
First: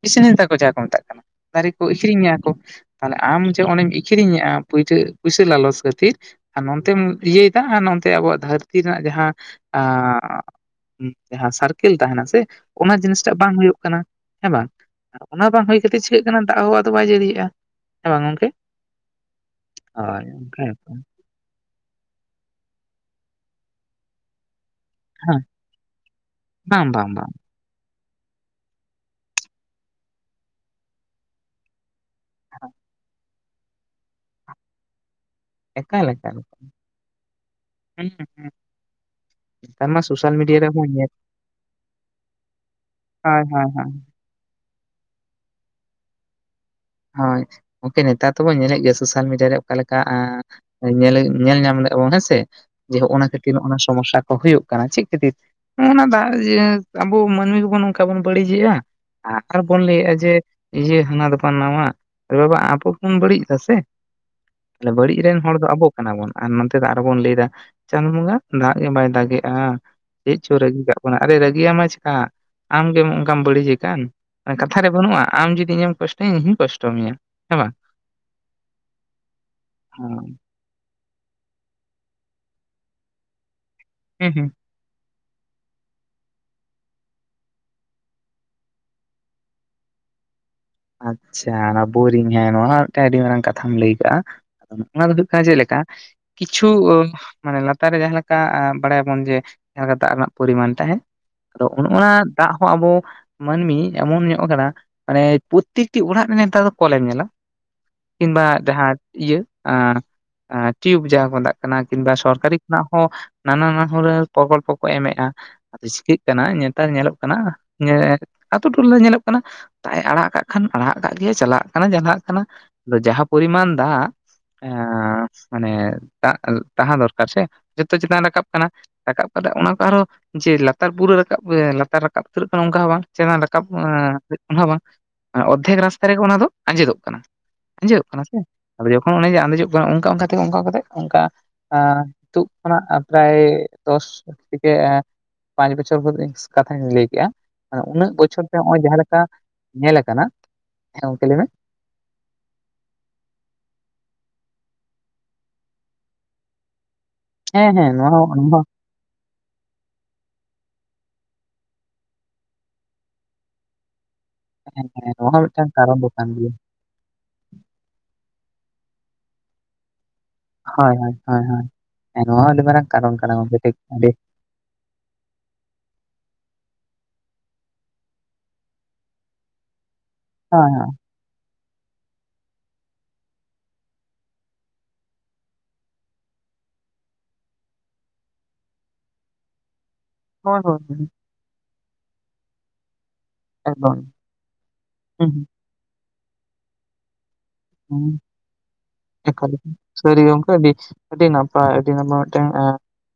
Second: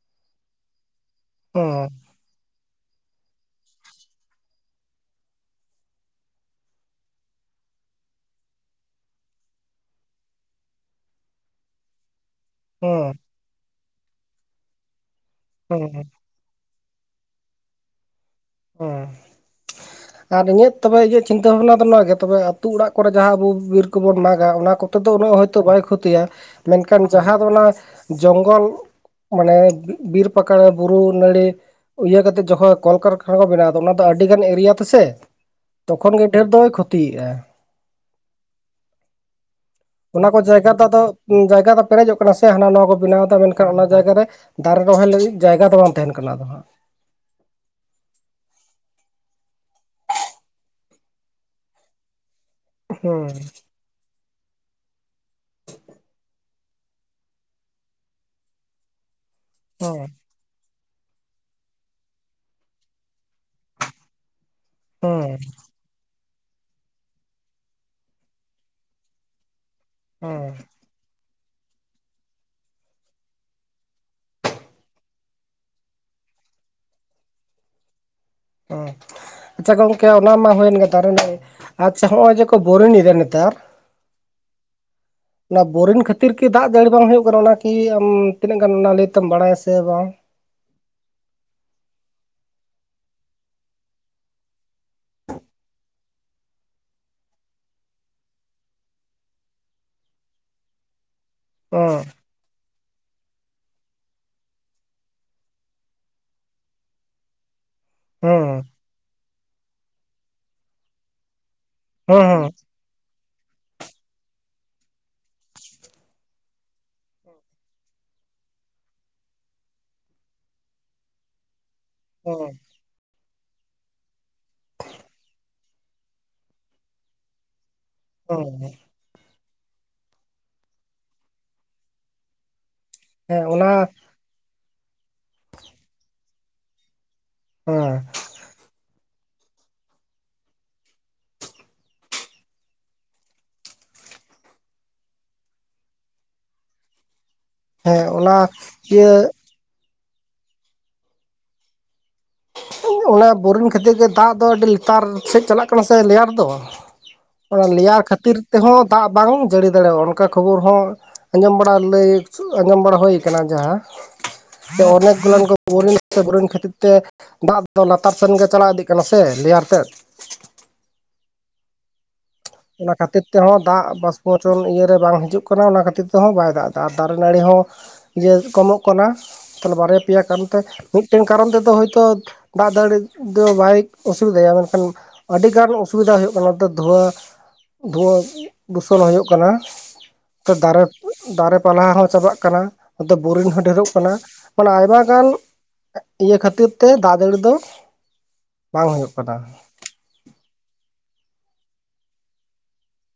ᱠᱤᱥᱱᱤ ᱛᱟᱠᱚ ᱡᱟᱸᱦᱟᱸ ᱠᱚ ᱢᱮᱛᱟᱜ ᱠᱟᱱᱟ᱾ ᱦᱮᱸ ᱫᱟᱨᱮ ᱠᱚ ᱟᱹᱠᱷᱨᱤᱧᱟ ᱠᱚ ᱛᱟᱦᱞᱮ ᱟᱢ ᱡᱮ ᱚᱸᱱᱮᱢ ᱤᱠᱷᱨᱤᱧᱮᱜᱼᱟ ᱯᱩᱭᱥᱟᱹ ᱞᱟᱞᱚᱪ ᱠᱷᱟᱹᱛᱤᱨᱼᱼ ᱟᱨ ᱱᱚᱱᱛᱮᱢ ᱤᱭᱟᱹᱭᱮᱫᱟ ᱟᱨ ᱱᱚᱱᱛᱮ ᱟᱵᱚᱣᱟᱜ ᱫᱷᱟᱹᱨᱛᱤ ᱨᱮᱱᱟᱜ ᱡᱟᱸᱦᱟᱸᱼᱼ ᱡᱟᱸᱦᱟ ᱥᱟᱨᱠᱮᱞ ᱛᱟᱦᱮᱱᱟ ᱥᱮᱼᱼ ᱦᱮᱸ ᱚᱱᱟ ᱡᱤᱱᱤᱥᱴᱟᱜ ᱵᱟᱝ ᱦᱩᱭᱩᱜ ᱠᱟᱱᱟ ᱦᱮᱸ ᱵᱟᱝ ᱚᱱᱟ ᱵᱟᱝ ᱦᱩᱭ ᱦᱮᱸ ᱠᱟᱛᱮ ᱪᱤᱠᱟᱹᱜᱼᱼ ᱚᱱᱟ ᱫᱟᱜ ᱦᱚᱸ ᱟᱫᱚ ᱵᱟᱭ ᱡᱟᱹᱲᱤᱭᱮᱜᱼᱟ ᱦᱮᱸ ᱵᱟᱝ ᱜᱚᱝᱠᱮ? ᱚᱸᱻ ᱦᱳᱭ ᱟᱨ ᱚᱱᱠᱟ ᱤᱧᱟᱹᱜ ᱜᱮᱛᱚ᱾ ᱛᱚᱵᱮ ᱤᱭᱟᱹᱜᱼᱼ ᱪᱤᱱᱛᱟᱹ ᱵᱷᱟᱵᱱᱟ ᱫᱚ ᱱᱚᱣᱟ ᱜᱮ ᱛᱚᱵᱮ ᱟᱛᱩ ᱚᱲᱟᱜ ᱠᱚᱨᱮ ᱡᱟᱸᱦᱟ ᱟᱵᱩ ᱵᱤᱨ ᱠᱚᱵᱚ ᱢᱟᱸᱜᱟ ᱚᱱᱟ ᱠᱚᱼᱼ ᱫᱚ ᱩᱱᱟᱹᱜ ᱦᱮᱸ ᱦᱚᱭᱛᱚ ᱵᱟᱭ ᱠᱷᱚᱛᱤᱭᱟ ᱵᱟᱝ ᱢᱮᱱᱠᱷᱟᱱ ᱵᱟᱝ ᱵᱟᱝ᱾ ᱡᱟᱸᱦᱟ ᱫᱚ ᱚᱱᱟᱼᱼ ᱡᱚᱝᱜᱚᱞ ᱢᱟᱱᱮ ᱵᱤᱨ ᱯᱟᱠᱟᱲ ᱵᱩᱨᱩ ᱱᱟᱹᱲᱤᱼᱼ ᱤᱭᱟᱹ ᱠᱟᱛᱮᱫ ᱡᱚᱠᱷᱚᱡ ᱠᱚᱞ ᱠᱟᱨᱠᱷᱟᱱᱟ ᱠᱚ ᱵᱮᱱᱟᱣ ᱮᱫᱟ ᱚᱱᱟ ᱫᱚ ᱟᱹᱰᱤ ᱜᱟᱱ ᱮᱨᱤᱭᱟ ᱛᱮᱥᱮ᱾ ᱛᱚᱠᱷᱚᱱ ᱜᱮ ᱰᱷᱮᱨ ᱫᱚᱭ ᱠᱷᱚᱛᱤᱭᱮᱜᱼᱟ᱾ ᱦ ᱦᱮᱸ [INAUDIBLE] ᱛᱟᱢᱟᱥ [INAUDIBLE] ᱚᱱᱟ ᱠᱚ ᱡᱟᱭᱜᱟ ᱫᱚ ᱟᱫᱚ ᱡᱟᱭᱜᱟ ᱫᱚ ᱯᱮᱨᱮᱡᱚᱜ ᱠᱟᱱᱟ ᱥᱮ ᱦᱟᱱᱟ ᱱᱚᱣᱟ ᱠᱚ ᱵᱮᱱᱟᱣᱫᱟ ᱦᱳᱭ ᱦᱳᱭ ᱢᱮᱱᱠᱷᱟᱱ ᱚᱱᱟ ᱦᱳᱭ᱾ ᱡᱟᱭᱜᱟ ᱨᱮᱼᱼ ᱫᱟᱨᱮ ᱨᱚᱦᱚᱭ ᱞᱟᱹᱜᱤᱫ ᱡᱟᱭᱜᱟ ᱫᱚ ᱵᱟᱝ ᱛᱟᱦᱮᱱ ᱠᱟᱱᱟ ᱟᱫᱚ ᱦᱟᱸᱜ᱾ ᱦᱚᱸᱭ ᱜᱚᱝᱠᱮ ᱱᱮᱛᱟᱨ ᱛᱚᱠᱚ ᱧᱮᱞᱮᱫ ᱜᱮ ᱥᱳᱥᱟᱞ ᱢᱤᱰᱤᱭᱟᱨᱮ ᱚᱠᱟᱞᱮᱠᱟᱼᱼ ᱧᱮᱞ ᱧᱮᱞ ᱧᱟᱢ ᱞᱮᱫ ᱟᱵᱚᱱ ᱦᱮᱸᱥᱮ ᱱᱚᱜᱼ ᱱᱟ ᱦᱩᱸ ᱠᱷᱟᱹᱛᱤᱨ ᱱᱚᱜ ᱱᱚᱣᱟ ᱥᱚᱢᱚᱥᱥᱟ᱾ ᱦᱩᱭᱩᱜ ᱠᱟᱱᱟ ᱪᱮᱫ ᱠᱷᱟᱹᱛᱤᱨ ᱱᱚᱜ ᱱᱟ ᱫᱟᱜ ᱟᱵᱚ ᱢᱟᱹᱱᱢᱤ ᱠᱚ ᱵᱚᱱ ᱱᱚᱝᱠᱟ ᱵᱚᱱ ᱵᱟᱹᱲᱤᱡᱮᱜᱼᱟ ᱟᱨ ᱵᱚᱱ ᱦᱩᱸ ᱞᱟᱹᱭᱮᱜᱼᱟ ᱡᱮ ᱤᱭᱟᱹ ᱦᱟᱱᱟ ᱫᱚ ᱱᱟᱣᱟ ᱟᱵᱚ ᱵᱚᱱ ᱵᱟᱹᱲᱤᱡ ᱫᱟ ᱥᱮ ᱵᱟᱹᱲᱤᱡ ᱦᱩᱸ ᱨᱮᱱ ᱦᱚᱲ ᱫᱚ ᱟᱵᱚᱼᱼ ᱠᱟᱱᱟ ᱵᱚᱱ ᱟᱨ ᱱᱚᱛᱮ ᱫᱚ ᱟᱨᱚ ᱵᱚᱱ ᱞᱟᱹᱭᱫᱟ ᱪᱟᱸᱫᱩ ᱵᱚᱸᱜᱟ ᱫᱟᱜ ᱜᱮ ᱵᱟᱭ ᱫᱟᱜᱮᱜᱼᱟ ᱪᱮᱜ ᱦᱩᱸ ᱪᱚ ᱨᱟᱹᱜᱤ ᱠᱟᱜ ᱵᱚᱱᱟ ᱟᱨ ᱨᱟᱹᱜᱤᱭᱟᱢᱟ ᱪᱮᱠᱟ ᱟᱢ ᱜᱮᱢ ᱚᱱᱠᱟᱢ ᱵᱟᱹᱲᱤᱡ ᱮ ᱠᱟᱱ ᱠᱟᱛᱷᱟ ᱨᱮ ᱵᱟᱹᱱᱩᱜᱼᱟ ᱟᱢ ᱡᱩᱫᱤ ᱤᱧᱮᱢ ᱠᱚᱥᱴᱚᱼᱼ ᱤᱧ ᱦᱩᱧ ᱠᱚᱥᱴᱚ ᱢᱮᱭᱟ ᱦᱮᱸ ᱵᱟᱝ ᱟᱪᱪᱷᱟ ᱜᱚᱝᱠᱮ ᱚᱱᱟ ᱢᱟ ᱦᱩᱭ ᱮᱱ ᱜᱮ [UNINTELLIGIBLE] ᱟᱪᱪᱷᱟ ᱦᱚᱸᱜᱼᱚᱭ ᱡᱮ ᱵᱚᱨᱤᱝ ᱮᱫᱟ ᱱᱮᱛᱟᱨ ᱦᱮᱸ ᱦᱮᱸ ᱚᱱᱟ ᱵᱳᱨᱤᱝ ᱠᱷᱟᱹᱛᱤᱨ ᱠᱤ ᱫᱟᱜ ᱡᱟᱹᱲᱤ ᱵᱟᱝ ᱦᱩᱭᱩᱜ ᱠᱟᱱᱟ ᱚᱱᱟ ᱠᱤ ᱟᱢ ᱛᱤᱱᱟᱹᱜ ᱜᱟᱱ ᱚᱱᱟ ᱞᱟᱹᱭ ᱛᱮᱢ ᱵᱟᱲᱟᱭᱟ ᱥᱮ ᱵᱟᱝ᱾ ᱟᱪᱪᱷᱟ ᱚᱱᱟ ᱵᱳᱨᱤᱝ ᱦᱮᱸ ᱱᱚᱣᱟ ᱢᱤᱫᱴᱮᱡ ᱟᱹᱰᱤ ᱢᱟᱨᱟᱝ ᱠᱟᱛᱷᱟᱢ ᱞᱟᱹᱭ ᱠᱟᱜ-ᱟ ᱚᱱᱟ ᱫᱚ ᱦᱩᱭᱩᱜ ᱠᱟᱱᱟ ᱪᱮᱫ ᱞᱮᱠᱟᱼᱼ ᱠᱤᱪᱷᱩ ᱢᱟᱱᱮ ᱞᱟᱛᱟᱨ ᱨᱮ ᱡᱟᱦᱟᱸ ᱞᱮᱠᱟ ᱵᱟᱲᱟᱭ ᱟᱵᱚᱱ ᱡᱮ, ᱡᱟᱸᱦᱟ ᱞᱮᱠᱟ ᱫᱟᱜ ᱨᱮᱱᱟᱜ ᱯᱚᱨᱤᱢᱟᱱ ᱛᱟᱸᱦᱮᱱ᱾ ᱟᱫᱚ ᱚᱱ ᱦᱩᱸ ᱚᱱᱟ ᱫᱟᱜ ᱦᱚᱸ ᱟᱵᱚ ᱢᱟᱹᱱᱢᱤ ᱮᱢᱚᱱ ᱧᱚᱜ ᱠᱟᱱᱟ ᱢᱟᱱᱮᱼᱼ ᱯᱨᱚᱠᱛᱤᱴᱤ ᱚᱲᱟᱜ ᱢᱟᱱᱮ ᱱᱮᱛᱟᱨ ᱫᱚ ᱠᱚᱞᱮᱢ ᱧᱮᱞᱟ ᱠᱤᱱᱵᱟ ᱦᱩᱸ ᱡᱟᱸᱦᱟᱸ ᱤᱭᱟᱹ ᱴᱤᱭᱩᱵᱽ ᱡᱟᱸᱦᱟ ᱠᱚ ᱢᱮᱛᱟᱜ ᱠᱟᱱᱟ ᱠᱤᱱᱵᱟ ᱦᱩᱸ ᱥᱚᱨᱠᱟᱨᱤᱼᱼ [UNINTELLIGIBLE] ᱱᱟᱱᱟ ᱱᱟᱱᱟ ᱦᱩᱱᱟᱹᱨ ᱯᱨᱚᱠᱚᱞᱯᱚ ᱠᱚ ᱮᱢᱮᱜ-ᱟ ᱟᱫᱚ ᱪᱤᱠᱟᱹᱜ ᱠᱟᱱᱟ ᱱᱮᱛᱟᱨ ᱧᱮᱞᱚᱜ ᱠᱟᱱᱟ ᱟᱹᱛᱩ ᱴᱚᱞᱟ ᱧᱮᱞᱚᱜ ᱠᱟᱱᱟ ᱛᱟᱭᱟᱜ ᱮ ᱟᱲᱟᱜ ᱠᱟᱜ ᱠᱷᱟᱱ ᱟᱲᱟᱜ ᱠᱟᱜ ᱜᱮᱭᱟ ᱪᱟᱞᱟᱜ ᱠᱟᱱᱟ ᱡᱟᱱᱦᱟᱸᱜ ᱠᱟᱱᱟ᱾ ᱦᱩᱸ ᱟᱫᱚ ᱡᱟᱸᱦᱟ ᱯᱚᱨᱤᱢᱟᱱ ᱫᱟᱜ ᱮ ᱢᱟᱱᱮ ᱛᱟᱸᱦᱮ ᱫᱚᱨᱠᱟᱨ ᱥᱮᱼᱼ ᱡᱚᱛᱚ ᱪᱮᱛᱟᱱ ᱦᱩᱸ ᱨᱟᱠᱟᱵ ᱠᱟᱱᱟ᱾ ᱦᱩᱸ ᱨᱟᱠᱟᱵ ᱠᱟᱫᱟ ᱚᱱᱟ ᱠᱚ ᱟᱨᱦᱚᱸ ᱡᱮ ᱞᱟᱛᱟᱨ ᱯᱩᱨᱟᱹ ᱨᱟᱠᱟᱵ ᱞᱟᱛᱟᱨ ᱨᱟᱠᱟᱵ ᱩᱛᱟᱹᱨᱚᱜ ᱠᱟᱱᱟ ᱚᱝᱠᱟ ᱦᱚᱸ ᱵᱟᱝ ᱦᱮᱸ [UNINTELLIGIBLE] ᱨᱟᱠᱟᱵ ᱚᱱᱟ ᱵᱟᱝ ᱚᱨᱫᱷᱮᱠ ᱨᱟᱥᱛᱟ ᱨᱮ ᱜᱮ ᱚᱱᱟ ᱫᱚ ᱟᱸᱡᱮᱫᱚᱜ ᱠᱟᱱᱟ᱾ ᱦᱮᱸ ᱟᱸᱡᱮᱫᱚᱜ ᱠᱟᱱᱟ ᱥᱮ ᱟᱫᱚ ᱡᱚᱠᱷᱚᱱ ᱚᱱᱮ ᱡᱮ ᱟᱸᱫᱮᱡᱚᱜ ᱠᱟᱱᱟ ᱚᱝᱠᱟ ᱚᱝᱠᱟ ᱛᱮᱜᱮ ᱚᱝᱠᱟ ᱚᱝᱠᱟ ᱛᱮ ᱚᱝᱠᱟᱼᱼ ᱱᱤᱛᱚᱜ ᱠᱷᱚᱱᱟᱜ ᱯᱨᱟᱭ ᱫᱚᱥ ᱛᱷᱮᱹᱠᱮᱼᱼ ᱯᱟᱸᱪ ᱵᱚᱪᱷᱚᱨ ᱵᱷᱚᱨ ᱤᱧ ᱠᱟᱛᱷᱟᱧ ᱞᱟᱹᱭ ᱠᱮᱜ-ᱟ ᱫᱚ ᱦᱮᱸ ᱩᱱᱟᱹᱜ ᱚᱱᱟ ᱵᱚᱪᱷᱚᱨ ᱛᱮ ᱦᱚᱸᱜᱼᱚᱭ ᱡᱟᱸᱦᱟ ᱤᱭᱟᱹ ᱞᱮᱠᱟᱼᱼ ᱧᱮᱞ ᱟᱠᱟᱱᱟ ᱦᱮᱸ ᱜᱚᱝᱠᱮ ᱞᱟᱹᱭ ᱢᱮ᱾ ᱚᱱᱟ ᱵᱳᱨᱤᱝ ᱠᱷᱟᱹᱛᱤᱨ ᱜᱮ ᱫᱟᱜ ᱫᱚ ᱟᱹᱰᱤ ᱞᱟᱛᱟᱨ ᱥᱮᱫ ᱪᱟᱞᱟᱜ ᱠᱟᱱᱟ ᱥᱮ ᱞᱮᱭᱟᱨ ᱫᱚ ᱚᱱᱟ ᱦᱮᱸ ᱦᱮᱸ ᱞᱮᱭᱟᱨ ᱱᱚᱣᱟ ᱠᱷᱟᱹᱛᱤᱨ ᱛᱮ ᱱᱚᱣᱟ ᱦᱚᱸ ᱫᱟᱜ ᱵᱟᱝ ᱡᱟᱹᱲᱤ ᱫᱟᱲᱮᱭᱟᱜᱼᱟ ᱚᱱᱠᱟ ᱠᱷᱚᱵᱚᱨ ᱦᱚᱸᱼᱼ ᱟᱸᱡᱚᱢ ᱵᱟᱲᱟ ᱞᱟ. ᱭ ᱟᱸᱡᱚᱢ ᱵᱟᱲᱟ ᱦᱩᱭ ᱠᱟᱱᱟ ᱡᱟᱦᱟᱸᱼᱼ ᱦᱚᱸ ᱦᱮᱸ ᱦᱮᱸ ᱱᱚᱣᱟ ᱦᱚᱸ ᱢᱤᱫᱴᱟᱝ ᱠᱟᱨᱚᱱ ᱫᱚ [UNINTELLIGIBLE] ᱠᱟᱱ ᱵᱚᱨᱤᱱ ᱜᱮᱭᱟ ᱠᱷᱟᱹᱛᱤᱨ ᱛᱮ ᱫᱟᱜ ᱫᱚ ᱞᱟᱛᱟᱨ ᱥᱮᱱ ᱜᱮ ᱪᱟᱞᱟᱣ ᱤᱫᱤᱜ ᱠᱟᱱᱟ ᱥᱮ ᱞᱮᱭᱟᱨ ᱛᱮᱫ ᱦᱳᱭ ᱦᱳᱭ ᱦᱳᱭ ᱦᱳᱭ ᱱᱚᱣᱟ ᱦᱚᱸ ᱟᱹᱰᱤ ᱢᱟᱨᱟᱝ ᱠᱟᱨᱚᱱ ᱠᱟᱱᱟ ᱜᱚᱢᱠᱮ ᱴᱷᱤᱠᱼᱼ [UNINTELLIGIBLE] ᱤᱭᱟ ᱨᱮ ᱵᱟᱝ ᱦᱤᱡᱩᱜ ᱠᱟᱱᱟ ᱚᱱᱟ ᱠᱷᱟᱹᱛᱤᱨ ᱛᱮ ᱦᱚᱸ ᱵᱟᱭ ᱫᱟᱜ ᱮᱫᱟ ᱟᱨ ᱫᱟᱨᱮ ᱱᱟᱹᱲᱤ ᱦᱚᱸ ᱡᱮ ᱠᱚᱢᱚᱜ ᱠᱟᱱᱟ ᱛᱟᱦᱞᱮ ᱵᱟᱨᱭᱟ ᱯᱮᱭᱟ ᱠᱟᱨᱚᱱ ᱛᱮ ᱦᱳᱭ ᱢᱤᱫᱼᱼ ᱢᱤᱫᱴᱮᱱ ᱠᱟᱨᱚᱱ ᱛᱮᱫᱚ ᱦᱚᱭ ᱛᱚ ᱫᱟᱜ ᱡᱟᱹᱲᱤ ᱫᱚ ᱵᱟᱭ ᱚᱥᱩᱵᱤᱫᱟᱭᱟ ᱢᱮᱱ ᱠᱷᱟᱱᱼᱼ ᱟᱹᱰᱤ ᱜᱟᱱ ᱚᱥᱩᱵᱤᱫᱟ ᱦᱩᱭᱩᱜ ᱠᱟᱱᱟ ᱱᱚᱛᱮ ᱫᱷᱩᱣᱟᱹ ᱫᱷᱩᱣᱟᱹ ᱫᱩᱥᱚᱱ ᱦᱩᱭᱩᱜ ᱠᱟᱱᱟ ᱦᱳᱭ ᱦᱳᱭ ᱫᱟᱨᱮᱼᱼ ᱦᱳᱭ ᱫᱟᱨᱮ ᱯᱟᱞᱦᱟ ᱦᱚᱸ ᱪᱟᱵᱟᱜ ᱠᱟᱱᱟ ᱱᱚᱛᱮ ᱵᱳᱨᱤᱝ ᱦᱚᱸ ᱰᱷᱮᱨᱚᱜ ᱮᱠᱫᱚᱢ ᱠᱟᱱᱟ ᱢᱟᱱᱮ ᱟᱭᱢᱟ ᱜᱟᱱᱼᱼ ᱦᱩᱸ ᱦᱩᱸ ᱤᱭᱟᱹ ᱠᱷᱟᱹᱛᱤᱨ ᱛᱮ ᱫᱟᱜ ᱫᱟᱹᱲᱤ ᱫᱚᱼᱼ [INAUDIBLE] ᱥᱟᱹᱨᱤ ᱜᱚᱢᱠᱮ ᱟᱹᱰᱤ ᱟᱹᱰᱤ ᱱᱟᱯᱟᱭ ᱟᱹᱰᱤ ᱱᱟᱯᱟᱭ ᱢᱤᱫᱴᱟᱝ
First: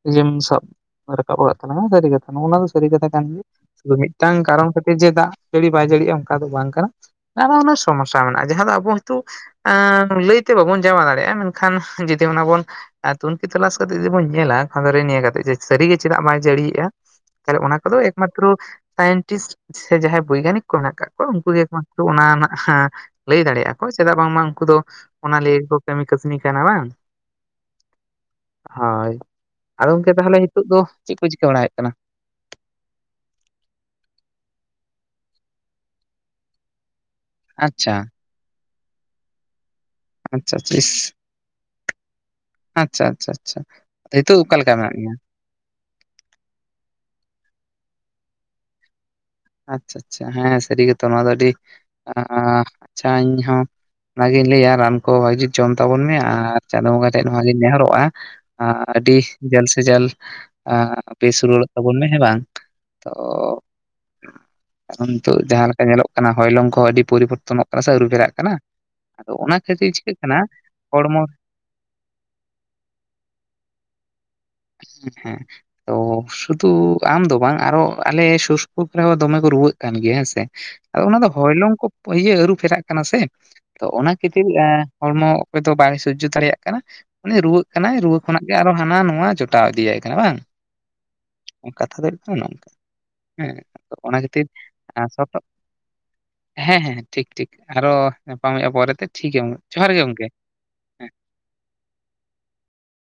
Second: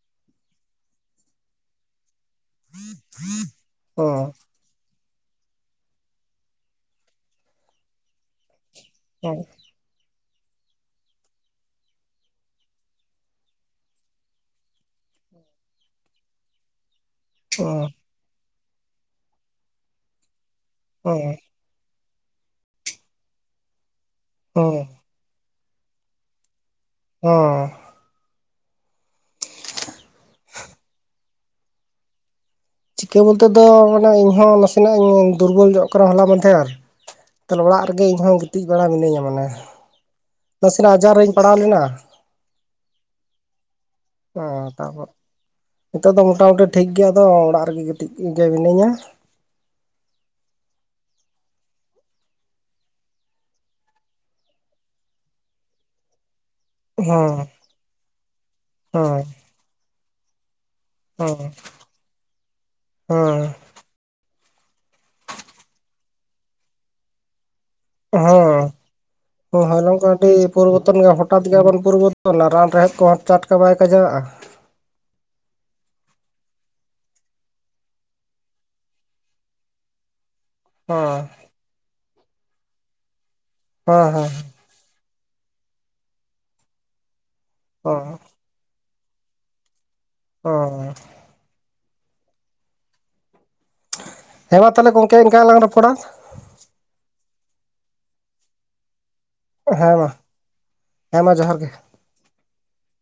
ᱤᱭᱟ. ᱢ ᱥᱟᱵ ᱨᱟᱠᱟᱵ ᱠᱟᱜ ᱛᱟᱞᱟᱝᱼᱟ ᱥᱟᱹᱨᱤ ᱠᱟᱛᱷᱟ ᱱᱚᱜᱼ ᱱᱚᱣᱟ ᱫᱚ ᱥᱟᱹᱨᱤ ᱠᱟᱛᱷᱟ ᱠᱟᱱ ᱜᱮᱭᱟ ᱦᱩᱸ ᱢᱤᱫᱴᱟᱝ ᱠᱟᱨᱚᱱ [UNINTELLIGIBLE] ᱡᱮ ᱫᱟᱜ ᱡᱟᱹᱲᱤ ᱵᱟᱭ ᱡᱟᱹᱲᱤᱼᱟ ᱚᱱᱠᱟ ᱫᱚ ᱵᱟᱝ ᱠᱟᱱᱟ ᱱᱟᱱᱟ ᱦᱩᱱᱟᱹᱨ ᱥᱚᱢᱚᱥᱟ ᱢᱮᱱᱟᱜᱼᱟ ᱡᱟᱦᱟᱸ ᱫᱚ ᱟᱵᱚ ᱦᱚᱭᱛᱚ ᱦᱩᱸ ᱞᱟᱹᱭ ᱛᱮ ᱵᱟᱵᱚᱱ ᱪᱟᱵᱟ ᱫᱟᱲᱮᱭᱟᱜᱼᱟ ᱢᱮᱱ ᱠᱷᱟᱱ ᱡᱩᱫᱤ ᱚᱱᱟ ᱵᱚᱱᱼᱼ ᱟᱨ ᱛᱩᱱᱠᱷᱤ ᱛᱚᱞᱟᱥ ᱠᱟᱛᱮᱫ ᱡᱩᱫᱤ ᱵᱚᱱ ᱧᱮᱞᱟ ᱠᱷᱟᱱᱮ ᱱᱤᱭᱟᱹ ᱠᱟᱛᱮᱜ ᱡᱮ ᱥᱟ. ᱨᱤ ᱜᱮ ᱪᱮᱫᱟᱜ ᱵᱟᱭ ᱡᱟᱹᱲᱤᱭ ᱮᱫᱼᱟ ᱛᱟᱦᱞᱮ ᱚᱱᱟ ᱦᱩᱸ ᱠᱚᱫᱚ ᱮᱠ ᱢᱟᱛᱨᱚ ᱥᱟᱭᱤᱱᱴᱤᱥᱴ ᱥᱮ ᱡᱟᱦᱟᱸᱭ ᱵᱳᱭᱜᱟᱱᱤᱠ ᱠᱚ ᱢᱮᱱᱟᱜ ᱟᱠᱟᱫ ᱦᱩᱸ ᱠᱚᱣᱟ ᱩᱱᱠᱩ [INAUDIBLE] ᱚᱱᱟ ᱨᱮᱱᱟᱜ ᱞᱟᱹᱭ ᱫᱟᱲᱮᱭᱟᱜᱼᱟ ᱠᱚ ᱪᱮᱫᱟᱜ ᱵᱟᱝᱢᱟ ᱩᱱᱠᱩ ᱫᱚ ᱦᱩᱸ ᱚᱱᱟ ᱞᱟᱹᱜᱤᱫ ᱠᱟᱹᱢᱤ ᱠᱟᱹᱥᱱᱤ ᱠᱟᱱᱟ ᱵᱟᱝ? ᱚᱻ ᱦᱳᱭ ᱟᱫᱚ ᱜᱚᱢᱠᱮ ᱛᱟᱦᱚᱞᱮ ᱱᱤᱛᱳ ᱫᱚ ᱪᱮᱫ ᱠᱚ ᱪᱤᱠᱟᱹ ᱵᱟᱲᱟᱭᱮᱫ ᱠᱟᱱᱟ? ᱪᱤᱠᱟᱹ ᱵᱚᱞᱛᱮ ᱫᱚ ᱢᱟᱱᱮ ᱤᱧᱦᱚᱸ ᱱᱟᱥᱮᱱᱟᱜ ᱤᱧ ᱫᱩᱨᱵᱚᱞ ᱡᱚᱜ ᱠᱟᱱᱟ ᱦᱚᱞᱟ ᱢᱟᱫᱷᱮᱨ, ᱛᱟᱦᱚᱞᱮ ᱚᱲᱟᱜ ᱟᱪᱪᱷᱟ ᱨᱮᱜᱮ ᱤᱧᱦᱚᱸ ᱜᱤᱛᱤᱡ ᱵᱟᱲᱟ ᱢᱤᱱᱟᱹᱧᱟ ᱢᱟᱱᱮ ᱟᱪᱪᱷᱟ ᱱᱟᱥᱮᱱᱟᱜ ᱟᱡᱟᱨ ᱨᱤᱧ ᱯᱟᱲᱟᱣ ᱞᱮᱱᱟ᱾ ᱟᱪᱷᱟ ᱟᱪᱷᱟ ᱟᱪᱷᱟ ᱱᱤᱛᱳ ᱚᱠᱟ ᱦᱮᱸ ᱞᱮᱠᱟ ᱢᱮᱱᱟᱜ ᱛᱟᱯᱚᱨ ᱢᱮᱭᱟ? ᱱᱤᱛᱚᱜ ᱫᱚ ᱢᱚᱴᱟᱢᱩᱴᱤ ᱴᱷᱤᱠ ᱜᱮᱭᱟ ᱟᱫᱚ ᱚᱲᱟᱜ ᱨᱮᱜᱮ ᱜᱤᱛᱤᱡ ᱜᱮ ᱢᱤᱱᱟᱹᱧᱟ᱾ ᱟᱪᱷᱟ ᱟᱪᱷᱟ ᱦᱮᱸ ᱥᱟᱹᱨᱤ ᱜᱮᱛᱚ ᱱᱚᱣᱟ ᱫᱚ ᱟᱹᱰᱤ ᱟᱪᱷᱟ ᱤᱧ ᱦᱚ ᱚᱱᱟᱜᱤᱧ ᱞᱟᱹᱭᱟ ᱨᱟᱱ ᱠᱚ ᱵᱷᱟᱹᱜᱤ ᱡᱚᱢ ᱛᱟᱵᱚᱱ ᱢᱮ ᱟᱨᱼᱼ ᱪᱟᱸᱫᱳ ᱵᱚᱸᱜᱟ ᱴᱷᱮᱱ ᱦᱮᱸ ᱱᱚᱣᱟ ᱜᱤᱧ ᱱᱮᱦᱚᱨᱚᱜᱼᱟ ᱟᱹᱰᱤ ᱦᱮᱸ ᱡᱟ. ᱞ ᱥᱮ ᱡᱟ. ᱞᱼᱼ ᱟ ᱵᱮᱥ ᱦᱮᱸ ᱩᱨᱟᱹᱲᱚᱜ ᱛᱟᱵᱚᱱ ᱢᱮ ᱦᱮᱸ ᱵᱟᱝ ᱛᱚᱼᱼ ᱦᱮᱸ ᱱᱤᱛᱚᱜ ᱡᱟᱦᱟᱸ ᱞᱮᱠᱟ ᱧᱮᱞᱚᱜ ᱠᱟᱱᱟ ᱦᱚᱭ ᱞᱚᱝ ᱠᱚ ᱦᱚᱸ ᱟᱹᱰᱤ ᱯᱚᱨᱤᱵᱚᱨᱛᱚᱱᱚᱜ ᱠᱟᱱᱟ᱾ ᱥᱮ ᱟᱹᱨᱩ ᱦᱮᱸ ᱯᱷᱮᱨᱟᱜ ᱠᱟᱱᱟ ᱟᱫᱚ ᱚᱱᱟ ᱦᱮᱸ ᱦᱚᱭ ᱠᱷᱟᱹᱛᱤᱨ ᱞᱚᱝ ᱠᱟ ᱪᱤᱠᱟᱹᱜ ᱟᱹᱰᱤ ᱠᱟᱱᱟ ᱯᱚᱨᱤᱵᱚᱨᱛᱚᱱ ᱜᱮ ᱦᱚᱲᱢᱚ ᱦᱚᱴᱟᱛ ᱜᱮ ᱮᱢᱚᱱ ᱯᱚᱨᱤᱵᱚᱨᱚᱱᱼ ᱨᱟᱱ ᱨᱮᱦᱮᱫ ᱠᱚᱦᱚᱸ ᱪᱟᱴᱠᱟ ᱵᱟᱭ ᱠᱟᱡᱟᱜᱼᱟ᱾ ᱦᱮᱸ ᱦᱮᱸ᱾ ᱛᱚ ᱥᱩᱫᱩ ᱟᱢ ᱫᱚ ᱵᱟᱝ ᱟᱨᱚ ᱟᱞᱮ ᱥᱩᱨ ᱥᱩᱯᱩᱨ ᱠᱚᱨᱮ ᱦᱚᱸ ᱫᱚᱢᱮ ᱠᱚ ᱨᱩᱣᱟᱹᱜ ᱠᱟᱱ ᱜᱮᱭᱟ ᱦᱮᱸ ᱥᱮ᱾ ᱟᱫᱚ ᱚᱱᱟ ᱦᱮᱸ ᱫᱚ ᱦᱚᱭᱞᱚᱝ ᱠᱚ ᱤᱭᱟᱹ ᱟᱹᱨᱩᱯᱷᱮᱨᱟᱜ ᱠᱟᱱᱟ ᱥᱮ ᱛᱚ ᱦᱮᱸ ᱚᱱᱟ ᱠᱷᱟᱹᱛᱤᱨᱼᱼ ᱦᱚᱲᱢᱚ ᱚᱠᱚᱭ ᱫᱚ ᱵᱟᱭ ᱥᱚᱡᱽᱡᱚ ᱫᱟᱲᱮᱭᱟᱜ ᱠᱟᱱᱟ ᱩᱱᱤ ᱨᱩᱣᱟᱹᱜ ᱠᱟᱱᱟᱭ ᱦᱮᱸ ᱨᱩᱣᱟᱹ ᱠᱷᱚᱱᱟᱜ ᱜᱮ ᱟᱨᱚ ᱦᱟᱱᱟ ᱱᱚᱣᱟ ᱡᱚᱛᱚᱼᱼ ᱯᱴᱟᱣ ᱤᱫᱤᱭᱟᱭ ᱠᱟᱱᱟ ᱵᱟᱝ? ᱚ ᱠᱟᱛᱷᱟ ᱫᱚ ᱦᱩᱭᱩᱜ ᱠᱟᱱᱟ ᱱᱚᱝᱠᱟ᱾ ᱦᱮᱸ ᱚᱱᱟ ᱠᱷᱟᱹᱛᱤᱨ ᱦᱮᱸ ᱢᱟ ᱛᱟᱦᱚᱞᱮ ᱜᱚᱢᱠᱮ ᱤᱱᱠᱟ ᱥᱚᱴᱚᱜ ᱜᱮᱞᱟᱝ ᱨᱚᱯᱚᱲᱟ᱾ ᱦᱮᱸ ᱦᱮᱸ ᱴᱷᱤᱠ ᱴᱷᱤᱠ ᱟᱨᱚ ᱧᱟᱯᱟᱢ ᱦᱩᱭᱩᱜᱼᱟ ᱯᱚᱨᱮᱛᱮ ᱴᱷᱤᱠ ᱜᱮᱭᱟ ᱜᱚᱝᱠᱮ ᱡᱚᱦᱟᱨ ᱦᱮᱸ ᱜᱮ ᱢᱟ ᱜᱚᱝᱠᱮ᱾ ᱦᱮᱸ ᱢᱟ ᱡᱚᱦᱟᱨ ᱜᱮ᱾